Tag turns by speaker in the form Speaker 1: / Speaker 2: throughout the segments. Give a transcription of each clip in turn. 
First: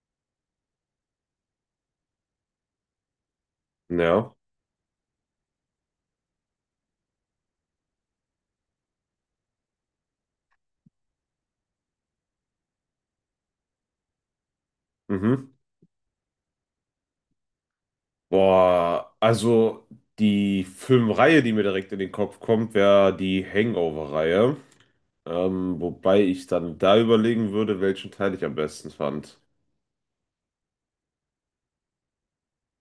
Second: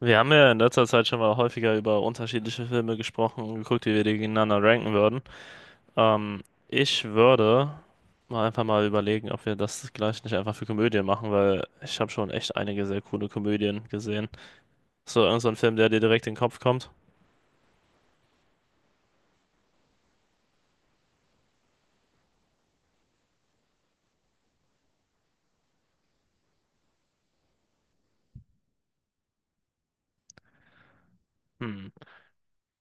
Speaker 1: Wir haben ja in letzter Zeit schon mal häufiger über unterschiedliche Filme gesprochen und geguckt, wie wir die
Speaker 2: Ja.
Speaker 1: gegeneinander ranken würden. Ähm, ich würde mal einfach mal überlegen, ob wir das gleich nicht einfach für Komödien machen, weil ich habe schon echt einige sehr coole Komödien gesehen. So, irgend so
Speaker 2: Mhm.
Speaker 1: ein Film, der dir direkt in den Kopf kommt.
Speaker 2: Boah, also die Filmreihe, die mir direkt in den Kopf kommt, wäre die Hangover-Reihe. Wobei ich dann da überlegen würde, welchen Teil ich am besten fand.
Speaker 1: Hm,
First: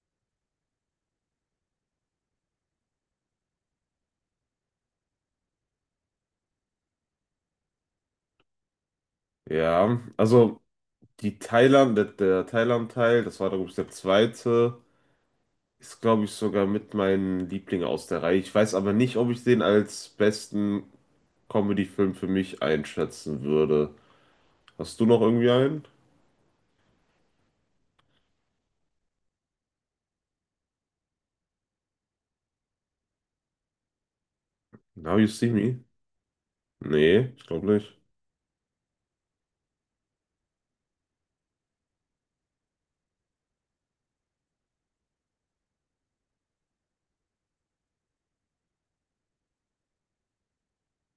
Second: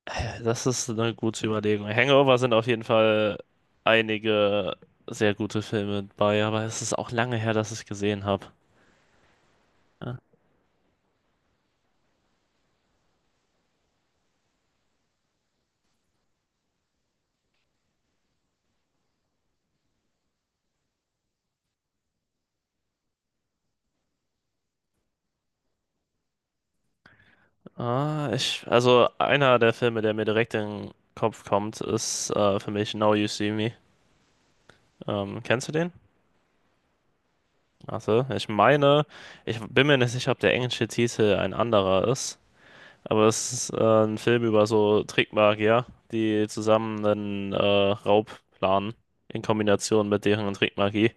Speaker 1: ja, das ist eine gute Überlegung. Hangover sind auf jeden Fall einige sehr gute Filme bei, aber es ist auch lange her, dass ich gesehen habe.
Speaker 2: Ja,
Speaker 1: Ja.
Speaker 2: also die Thailand, der Thailand-Teil, das war, glaube ich, der zweite, ist, glaube ich, sogar mit meinem Liebling aus der Reihe. Ich weiß aber nicht, ob ich den als besten Comedy-Film für mich einschätzen würde. Hast du noch irgendwie einen?
Speaker 1: Also einer der Filme, der mir direkt in den Kopf kommt, ist für mich Now You See Me.
Speaker 2: Now You See
Speaker 1: Kennst du
Speaker 2: Me?
Speaker 1: den?
Speaker 2: Nee, ich glaube nicht.
Speaker 1: Also, ich meine, ich bin mir nicht sicher, ob der englische Titel ein anderer ist, aber es ist ein Film über so Trickmagier, die zusammen einen Raub planen in Kombination mit deren Trickmagie.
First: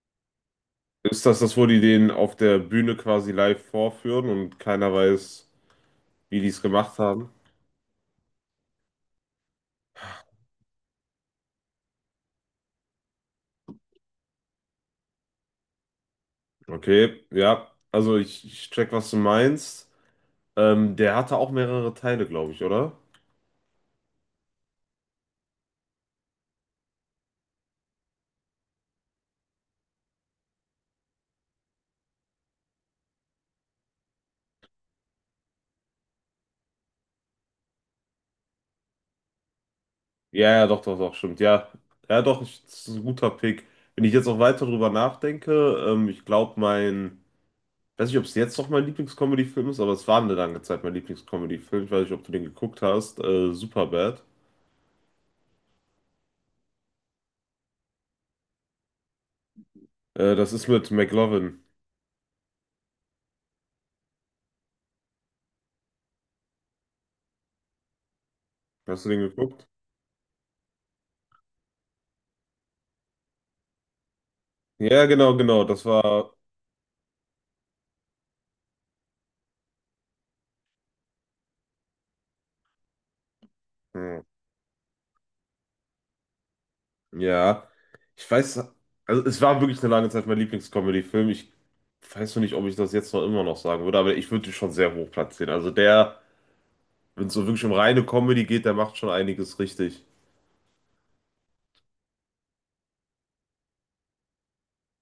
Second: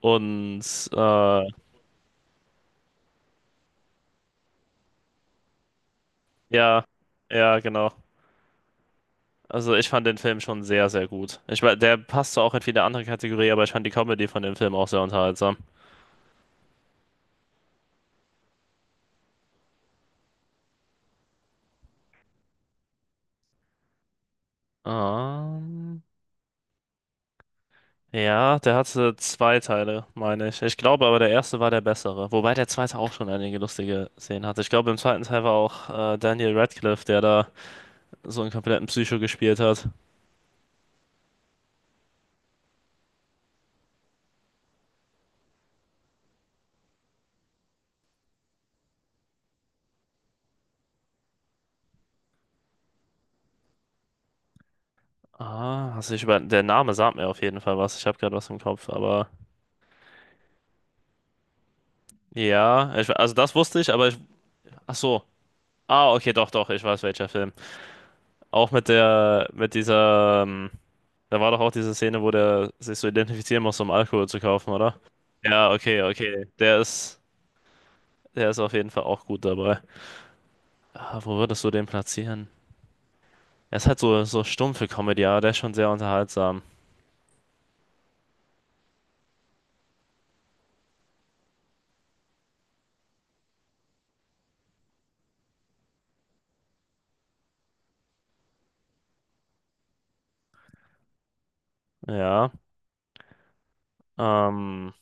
Speaker 1: Und
Speaker 2: Ist das
Speaker 1: äh,
Speaker 2: das, wo die den auf der Bühne quasi live vorführen und keiner weiß, wie die es
Speaker 1: ja,
Speaker 2: gemacht haben?
Speaker 1: ja, genau. Also ich fand den Film schon sehr, sehr gut. Der passte auch in viele andere Kategorie, aber ich fand die Comedy von dem Film auch sehr unterhaltsam.
Speaker 2: Okay, ja. Also ich check, was du meinst. Der hatte auch mehrere Teile, glaube ich, oder?
Speaker 1: Ähm, ja, der hatte zwei Teile, meine ich. Ich glaube aber, der erste war der bessere. Wobei der zweite auch schon einige lustige Szenen hatte. Ich glaube, im zweiten Teil war auch Daniel Radcliffe, der da so einen kompletten Psycho gespielt hat.
Speaker 2: Ja, ja, doch, doch, doch, stimmt. Ja, ja, doch, ich, das ist ein guter Pick. Wenn ich jetzt auch weiter drüber nachdenke, ich glaube, mein, weiß nicht, ob es jetzt noch mein Lieblingscomedy-Film ist, aber es war eine lange Zeit mein Lieblingscomedy-Film. Ich weiß nicht, ob du den geguckt hast. Superbad.
Speaker 1: Also ich über der Name sagt mir auf jeden Fall was. Ich habe gerade was im Kopf, aber
Speaker 2: Das ist mit McLovin.
Speaker 1: ja, also das wusste ich, aber ach so. Ah, okay, doch, doch, ich weiß welcher Film. Auch mit
Speaker 2: Hast du den
Speaker 1: der,
Speaker 2: geguckt?
Speaker 1: mit dieser, da war doch auch diese Szene, wo der sich so identifizieren muss, um Alkohol zu kaufen, oder?
Speaker 2: Ja, genau, genau.
Speaker 1: Ja,
Speaker 2: Das
Speaker 1: okay,
Speaker 2: war.
Speaker 1: okay. Der ist auf jeden Fall auch gut dabei. Ah, wo würdest du den platzieren? Er ist halt
Speaker 2: Hm,
Speaker 1: so, so stumpfe Comedy, aber der ist schon sehr unterhaltsam.
Speaker 2: ja. Ich weiß, also es war wirklich eine lange Zeit mein Lieblingscomedy-Film. Ich weiß noch nicht, ob ich das jetzt noch immer noch sagen würde, aber ich würde ihn schon sehr hoch platzieren. Also der, wenn es so wirklich um reine Comedy geht, der macht schon einiges richtig.
Speaker 1: Ja. Ähm,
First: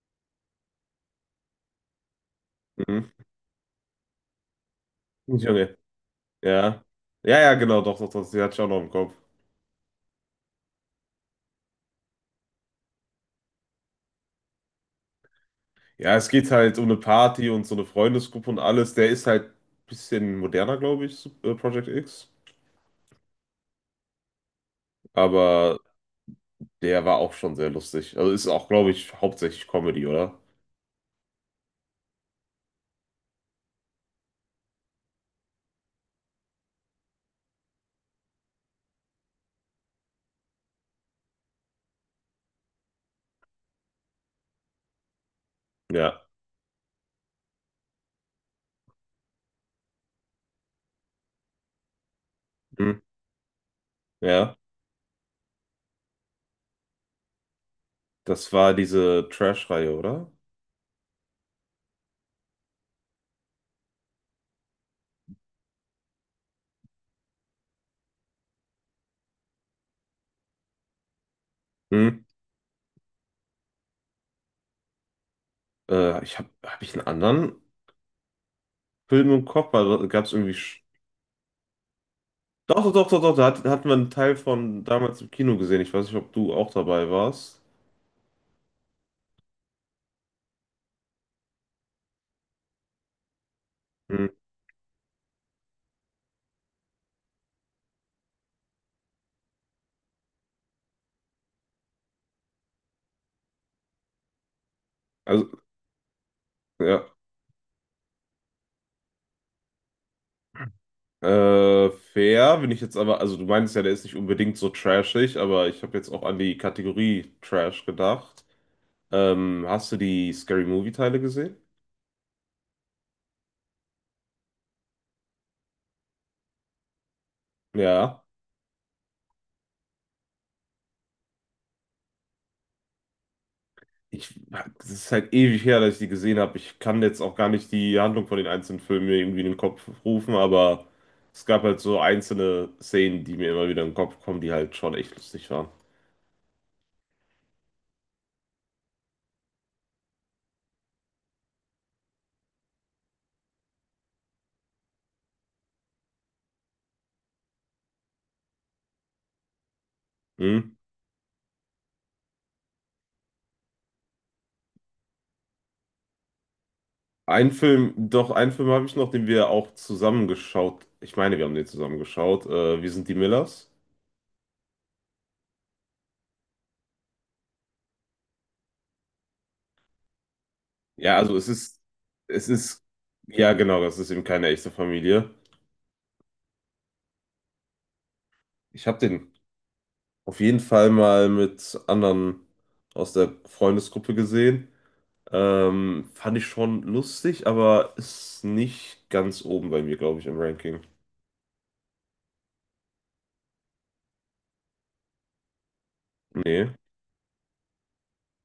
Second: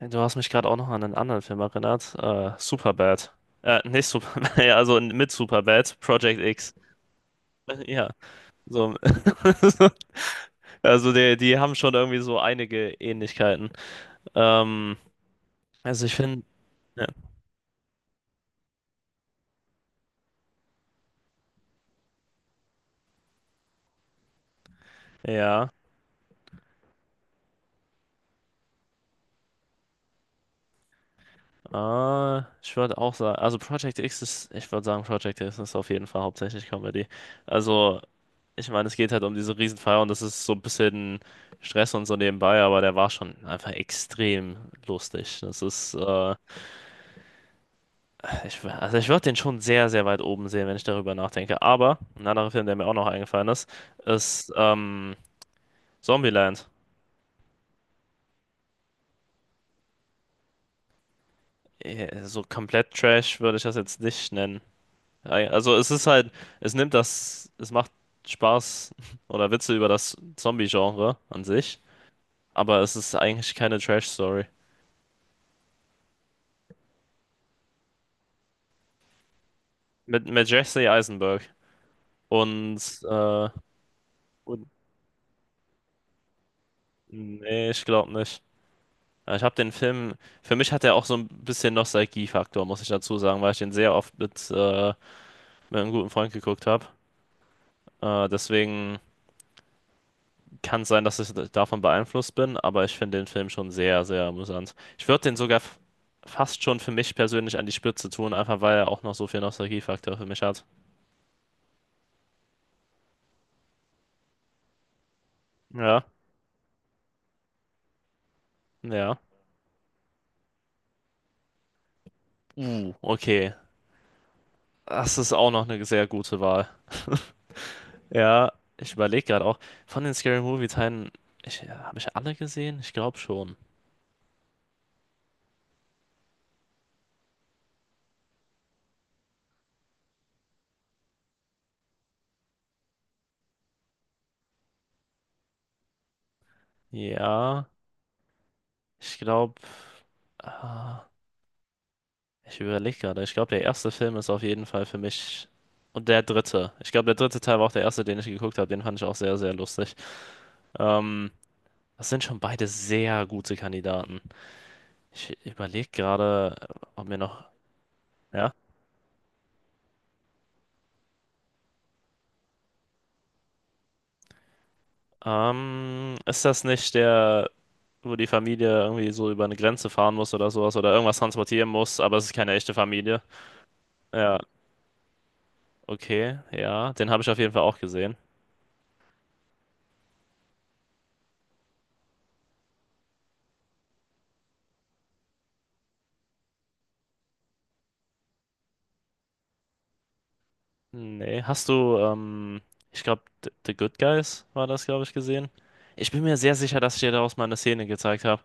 Speaker 1: du hast mich gerade auch noch an einen anderen Film erinnert.
Speaker 2: Mhm.
Speaker 1: Superbad. Nicht Superbad, ja, also mit
Speaker 2: Junge.
Speaker 1: Superbad, Project X.
Speaker 2: Ja. Ja, ja, genau, doch,
Speaker 1: Ja,
Speaker 2: doch, doch. Die hatte ich auch noch im
Speaker 1: so.
Speaker 2: Kopf.
Speaker 1: Also die haben schon irgendwie so einige Ähnlichkeiten. Ähm, also ich
Speaker 2: Ja, es
Speaker 1: finde,
Speaker 2: geht halt um eine
Speaker 1: ja,
Speaker 2: Party und so eine Freundesgruppe und alles. Der ist halt ein bisschen moderner, glaube ich, Project X.
Speaker 1: ja,
Speaker 2: Aber der war auch schon sehr lustig. Also ist auch, glaube ich, hauptsächlich Comedy, oder?
Speaker 1: ich würde auch sagen, also Project X ist, ich würde sagen, Project X ist auf jeden Fall hauptsächlich Comedy. Also, ich meine, es geht halt um diese Riesenfeier und das ist so ein bisschen Stress und so nebenbei, aber der war schon einfach extrem lustig. Das ist,
Speaker 2: Ja.
Speaker 1: also ich würde den schon sehr, sehr weit oben sehen, wenn ich darüber nachdenke. Aber ein anderer Film, der mir
Speaker 2: Hm.
Speaker 1: auch noch eingefallen ist, ist
Speaker 2: Ja.
Speaker 1: Zombieland.
Speaker 2: Das war diese Trash-Reihe, oder?
Speaker 1: Eh, so komplett Trash würde ich das jetzt nicht nennen. Ei, also es ist halt, es macht Spaß oder Witze über das Zombie-Genre an sich,
Speaker 2: Hm.
Speaker 1: aber es ist eigentlich keine Trash-Story.
Speaker 2: Ich habe hab hab ich einen anderen Film im Kopf, weil da gab
Speaker 1: Mit,
Speaker 2: es
Speaker 1: mit
Speaker 2: irgendwie.
Speaker 1: Jesse Eisenberg und,
Speaker 2: Doch, doch, doch, doch, da
Speaker 1: äh,
Speaker 2: hatten wir einen Teil
Speaker 1: und
Speaker 2: von damals im Kino gesehen. Ich weiß nicht, ob du auch dabei warst.
Speaker 1: nee, ich glaube nicht. Ja, ich habe den Film, für mich hat er auch so ein bisschen Nostalgie-Faktor, muss ich dazu sagen, weil ich den sehr oft
Speaker 2: Hm.
Speaker 1: mit einem guten Freund geguckt habe. Deswegen kann sein, dass ich davon beeinflusst bin, aber ich finde den Film schon sehr, sehr amüsant. Ich würde den sogar
Speaker 2: Also,
Speaker 1: f- fast schon für
Speaker 2: ja.
Speaker 1: mich persönlich an die Spitze tun, einfach weil er auch noch so viel Nostalgiefaktor für mich hat.
Speaker 2: Fair, bin ich jetzt aber, also du meinst ja, der ist nicht unbedingt so trashig, aber ich habe
Speaker 1: Ja,
Speaker 2: jetzt auch an die Kategorie Trash gedacht.
Speaker 1: ja.
Speaker 2: Hast du die Scary Movie Teile gesehen?
Speaker 1: Okay. Das ist auch noch eine sehr gute Wahl.
Speaker 2: Ja.
Speaker 1: Ja, ich überlege gerade auch, von den Scary Movie Teilen, habe ich alle gesehen? Ich glaube schon.
Speaker 2: Ich, das ist halt ewig her, dass ich die gesehen habe. Ich kann jetzt auch gar nicht die Handlung von den einzelnen Filmen mir irgendwie in den Kopf rufen, aber es gab halt so einzelne Szenen, die mir immer wieder in den Kopf kommen, die halt schon echt lustig waren.
Speaker 1: Ja, ich glaube. Ich überlege gerade. Ich glaube, der erste Film ist auf jeden Fall für mich. Und der dritte. Ich glaube, der dritte Teil war auch der erste, den ich geguckt habe. Den fand ich auch sehr, sehr lustig.
Speaker 2: Hm?
Speaker 1: Ähm, das sind schon beide sehr gute Kandidaten. Ich überlege gerade, ob mir noch.
Speaker 2: Ein Film, doch,
Speaker 1: Ja.
Speaker 2: einen Film habe ich noch, den wir auch zusammengeschaut. Ich meine, wir haben den zusammen geschaut. Wir sind die Millers.
Speaker 1: Ist das nicht der, wo die Familie irgendwie so über eine Grenze fahren muss oder sowas oder
Speaker 2: Ja,
Speaker 1: irgendwas
Speaker 2: also
Speaker 1: transportieren muss, aber es ist
Speaker 2: es
Speaker 1: keine echte
Speaker 2: ist,
Speaker 1: Familie?
Speaker 2: ja genau, das ist eben
Speaker 1: Ja,
Speaker 2: keine echte Familie.
Speaker 1: okay, ja. Den habe ich auf jeden Fall auch gesehen.
Speaker 2: Ich habe den auf jeden Fall mal mit anderen aus der Freundesgruppe gesehen. Fand ich schon lustig, aber ist nicht ganz oben bei mir, glaube ich, im Ranking.
Speaker 1: Nee, ich glaube, The Good Guys war das, glaube ich, gesehen. Ich bin mir sehr
Speaker 2: Nee.
Speaker 1: sicher, dass ich dir daraus mal eine Szene gezeigt habe,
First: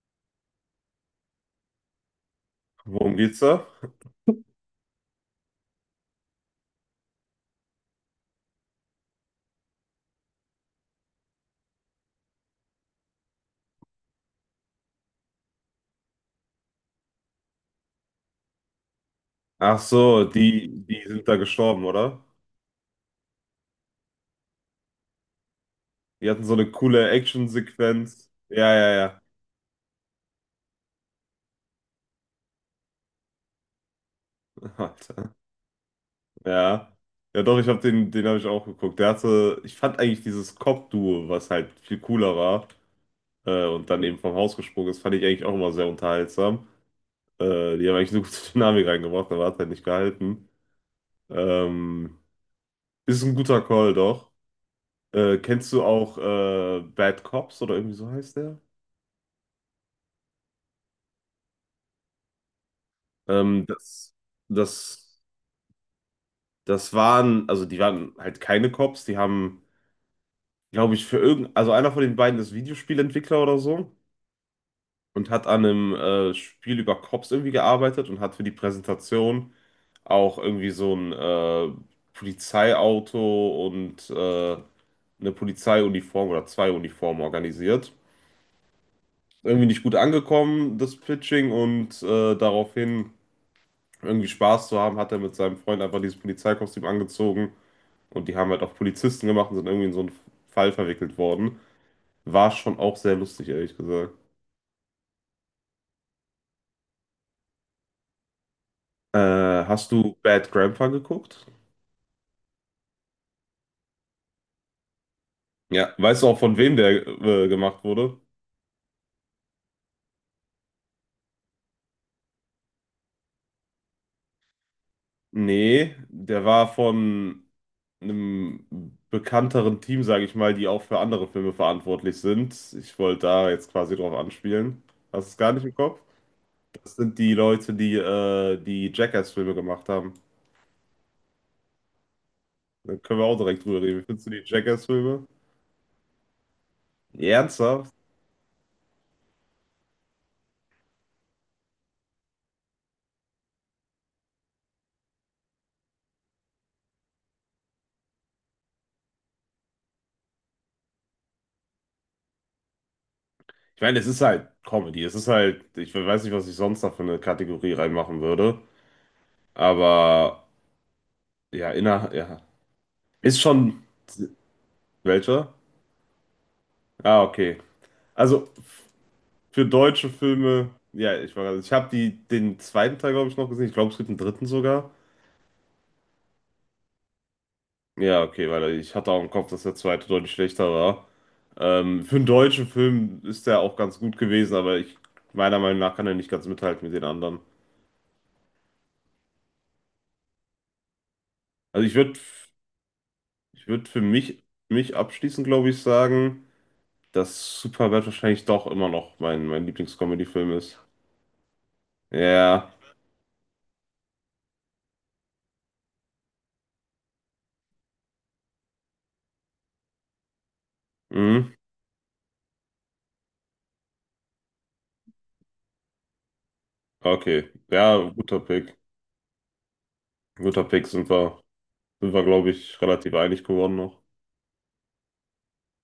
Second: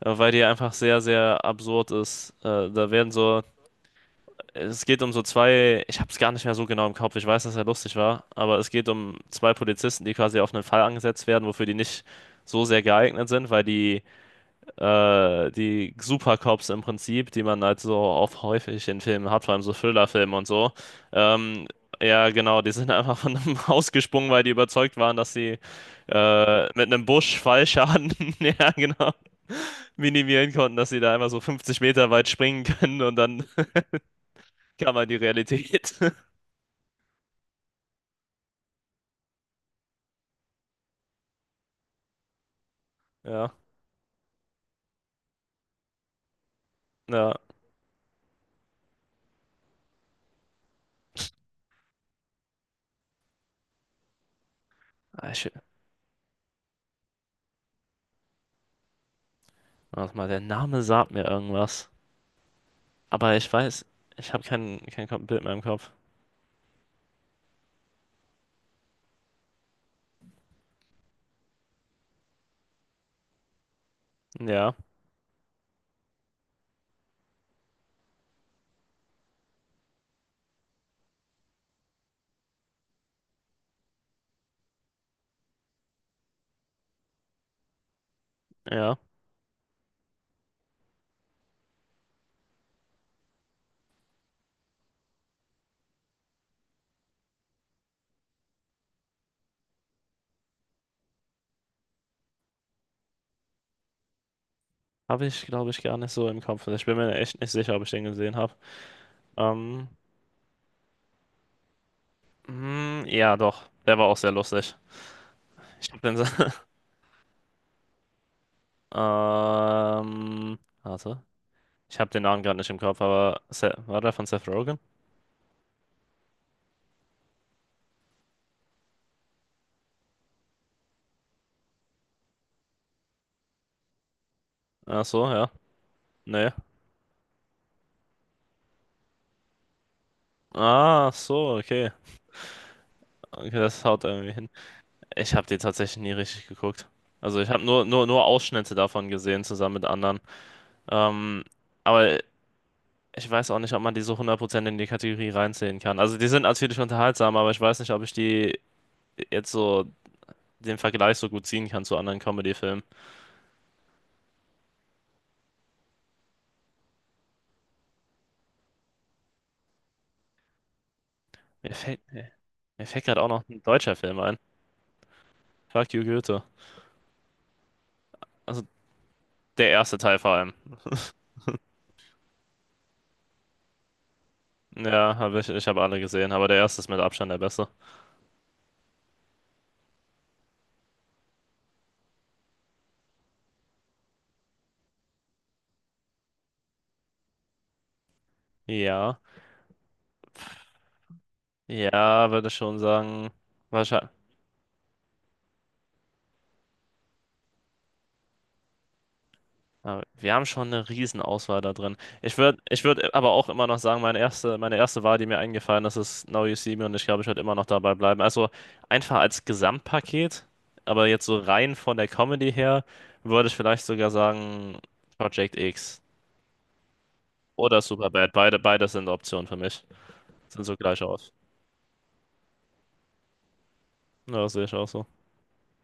Speaker 1: weil die einfach sehr, sehr absurd ist. Da werden
Speaker 2: Worum geht's
Speaker 1: so,
Speaker 2: da?
Speaker 1: es geht um so zwei, ich habe es gar nicht mehr so genau im Kopf, ich weiß, dass er lustig war, aber es geht um zwei Polizisten, die quasi auf einen Fall angesetzt werden, wofür die nicht so sehr geeignet sind, weil die die Supercops im Prinzip, die man halt so auch häufig in Filmen hat, vor allem so
Speaker 2: Ach so,
Speaker 1: Thriller-Filmen und so.
Speaker 2: die sind da
Speaker 1: Ähm,
Speaker 2: gestorben, oder?
Speaker 1: ja, genau, die sind einfach von einem Haus gesprungen, weil die überzeugt waren, dass sie
Speaker 2: Die hatten so eine
Speaker 1: mit einem
Speaker 2: coole
Speaker 1: Busch Fallschaden,
Speaker 2: Action-Sequenz.
Speaker 1: ja,
Speaker 2: Ja, ja,
Speaker 1: genau,
Speaker 2: ja.
Speaker 1: minimieren konnten, dass sie da einfach so 50 Meter weit springen können und dann kam halt die
Speaker 2: Alter.
Speaker 1: Realität.
Speaker 2: Ja. Ja, doch, ich habe den, den habe ich auch geguckt. Der hatte, ich fand eigentlich dieses Cop-Duo, was halt viel cooler war,
Speaker 1: Ja,
Speaker 2: und dann eben vom Haus gesprungen ist, fand ich eigentlich auch immer sehr unterhaltsam.
Speaker 1: ja.
Speaker 2: Die haben eigentlich eine gute Dynamik reingebracht, aber hat halt nicht gehalten. Ähm, Ist ein guter Call, doch.
Speaker 1: Ich,
Speaker 2: Kennst du auch Bad Cops oder irgendwie so heißt der?
Speaker 1: warte mal, der Name sagt mir irgendwas. Aber ich
Speaker 2: Ähm,
Speaker 1: weiß,
Speaker 2: das,
Speaker 1: ich habe kein, kein
Speaker 2: das,
Speaker 1: Kom- Bild mehr im Kopf.
Speaker 2: Das waren, also die waren halt keine Cops, die haben, glaube ich, für irgend, also einer von den beiden ist Videospielentwickler oder so
Speaker 1: Ja,
Speaker 2: und hat an einem Spiel über Cops irgendwie gearbeitet und hat für die Präsentation auch irgendwie so ein Polizeiauto und eine Polizeiuniform oder zwei Uniformen organisiert.
Speaker 1: ja.
Speaker 2: Irgendwie nicht gut angekommen, das Pitching, und daraufhin irgendwie Spaß zu haben, hat er mit seinem Freund einfach dieses Polizeikostüm angezogen und die haben halt auch Polizisten gemacht und sind irgendwie in so einen Fall verwickelt worden. War schon auch sehr lustig, ehrlich gesagt.
Speaker 1: Habe ich, glaube ich, gar nicht so im Kopf. Ich bin mir echt nicht sicher, ob ich den gesehen habe.
Speaker 2: Äh,
Speaker 1: Ähm,
Speaker 2: Hast du Bad Grandpa geguckt?
Speaker 1: mm, ja, doch. Der war auch sehr lustig. Ich
Speaker 2: Ja,
Speaker 1: habe
Speaker 2: weißt
Speaker 1: den.
Speaker 2: du auch von wem der gemacht wurde?
Speaker 1: Warte. Ich habe den Namen gerade nicht im Kopf, aber Se war der von Seth Rogen?
Speaker 2: Nee, der war von einem bekannteren Team, sage ich mal, die auch für andere Filme verantwortlich sind. Ich wollte da jetzt quasi drauf anspielen.
Speaker 1: Ach
Speaker 2: Hast
Speaker 1: so,
Speaker 2: du es
Speaker 1: ja.
Speaker 2: gar nicht im Kopf?
Speaker 1: Nee.
Speaker 2: Das sind die Leute, die die Jackass-Filme gemacht haben.
Speaker 1: Ah, so, okay.
Speaker 2: Da können wir auch
Speaker 1: Okay,
Speaker 2: direkt drüber
Speaker 1: das
Speaker 2: reden.
Speaker 1: haut
Speaker 2: Wie findest du
Speaker 1: irgendwie
Speaker 2: die
Speaker 1: hin.
Speaker 2: Jackass-Filme?
Speaker 1: Ich habe den tatsächlich nie richtig geguckt. Also ich habe
Speaker 2: Ernsthaft?
Speaker 1: nur Ausschnitte davon gesehen, zusammen mit anderen. Ähm, aber ich weiß auch nicht, ob man die so hundert Prozent in die Kategorie reinzählen kann. Also die sind natürlich unterhaltsam, aber ich weiß nicht, ob ich die jetzt so den Vergleich so gut ziehen kann zu anderen Comedy-Filmen.
Speaker 2: Ich meine, es ist halt Comedy. Es ist halt, ich weiß nicht, was ich sonst da für eine Kategorie reinmachen würde. Aber ja,
Speaker 1: Mir fällt,
Speaker 2: inner, ja.
Speaker 1: mir mir fällt gerade auch
Speaker 2: Ist
Speaker 1: noch ein
Speaker 2: schon
Speaker 1: deutscher Film ein.
Speaker 2: welcher?
Speaker 1: Fuck you, Goethe.
Speaker 2: Ah, okay. Also
Speaker 1: Also
Speaker 2: für
Speaker 1: der erste
Speaker 2: deutsche
Speaker 1: Teil vor allem.
Speaker 2: Filme, ja, ich war gerade, ich habe die den zweiten Teil, glaube ich, noch gesehen. Ich glaube, es gibt einen dritten sogar.
Speaker 1: Ja, ich habe alle gesehen, aber der erste ist mit Abstand der beste.
Speaker 2: Ja, okay, weil ich hatte auch im Kopf, dass der zweite deutlich schlechter war. Für einen deutschen Film ist der auch ganz gut gewesen, aber ich, meiner Meinung nach kann er nicht ganz mithalten mit den anderen.
Speaker 1: Ja,
Speaker 2: Also ich würde
Speaker 1: ja, würde ich schon sagen.
Speaker 2: ich würd für mich abschließend, glaube ich, sagen, dass Superbad wahrscheinlich doch immer noch mein
Speaker 1: Aber wir haben
Speaker 2: Lieblingscomedy-Film
Speaker 1: schon
Speaker 2: ist.
Speaker 1: eine Riesenauswahl da drin. Ich würde
Speaker 2: Ja,
Speaker 1: ich würd aber auch immer noch sagen, meine erste Wahl, die mir eingefallen ist, ist Now You See Me und ich glaube, ich werde immer noch dabei bleiben. Also einfach als Gesamtpaket, aber jetzt so
Speaker 2: mhm.
Speaker 1: rein von der Comedy her, würde ich vielleicht sogar sagen Project X
Speaker 2: Okay.
Speaker 1: oder
Speaker 2: Ja,
Speaker 1: Superbad.
Speaker 2: guter Pick.
Speaker 1: Beide sind Optionen für mich. Sind
Speaker 2: Guter
Speaker 1: so
Speaker 2: Pick
Speaker 1: gleich aus.
Speaker 2: sind wir, glaube ich, relativ einig geworden noch.
Speaker 1: Ja, sehe ich auch so.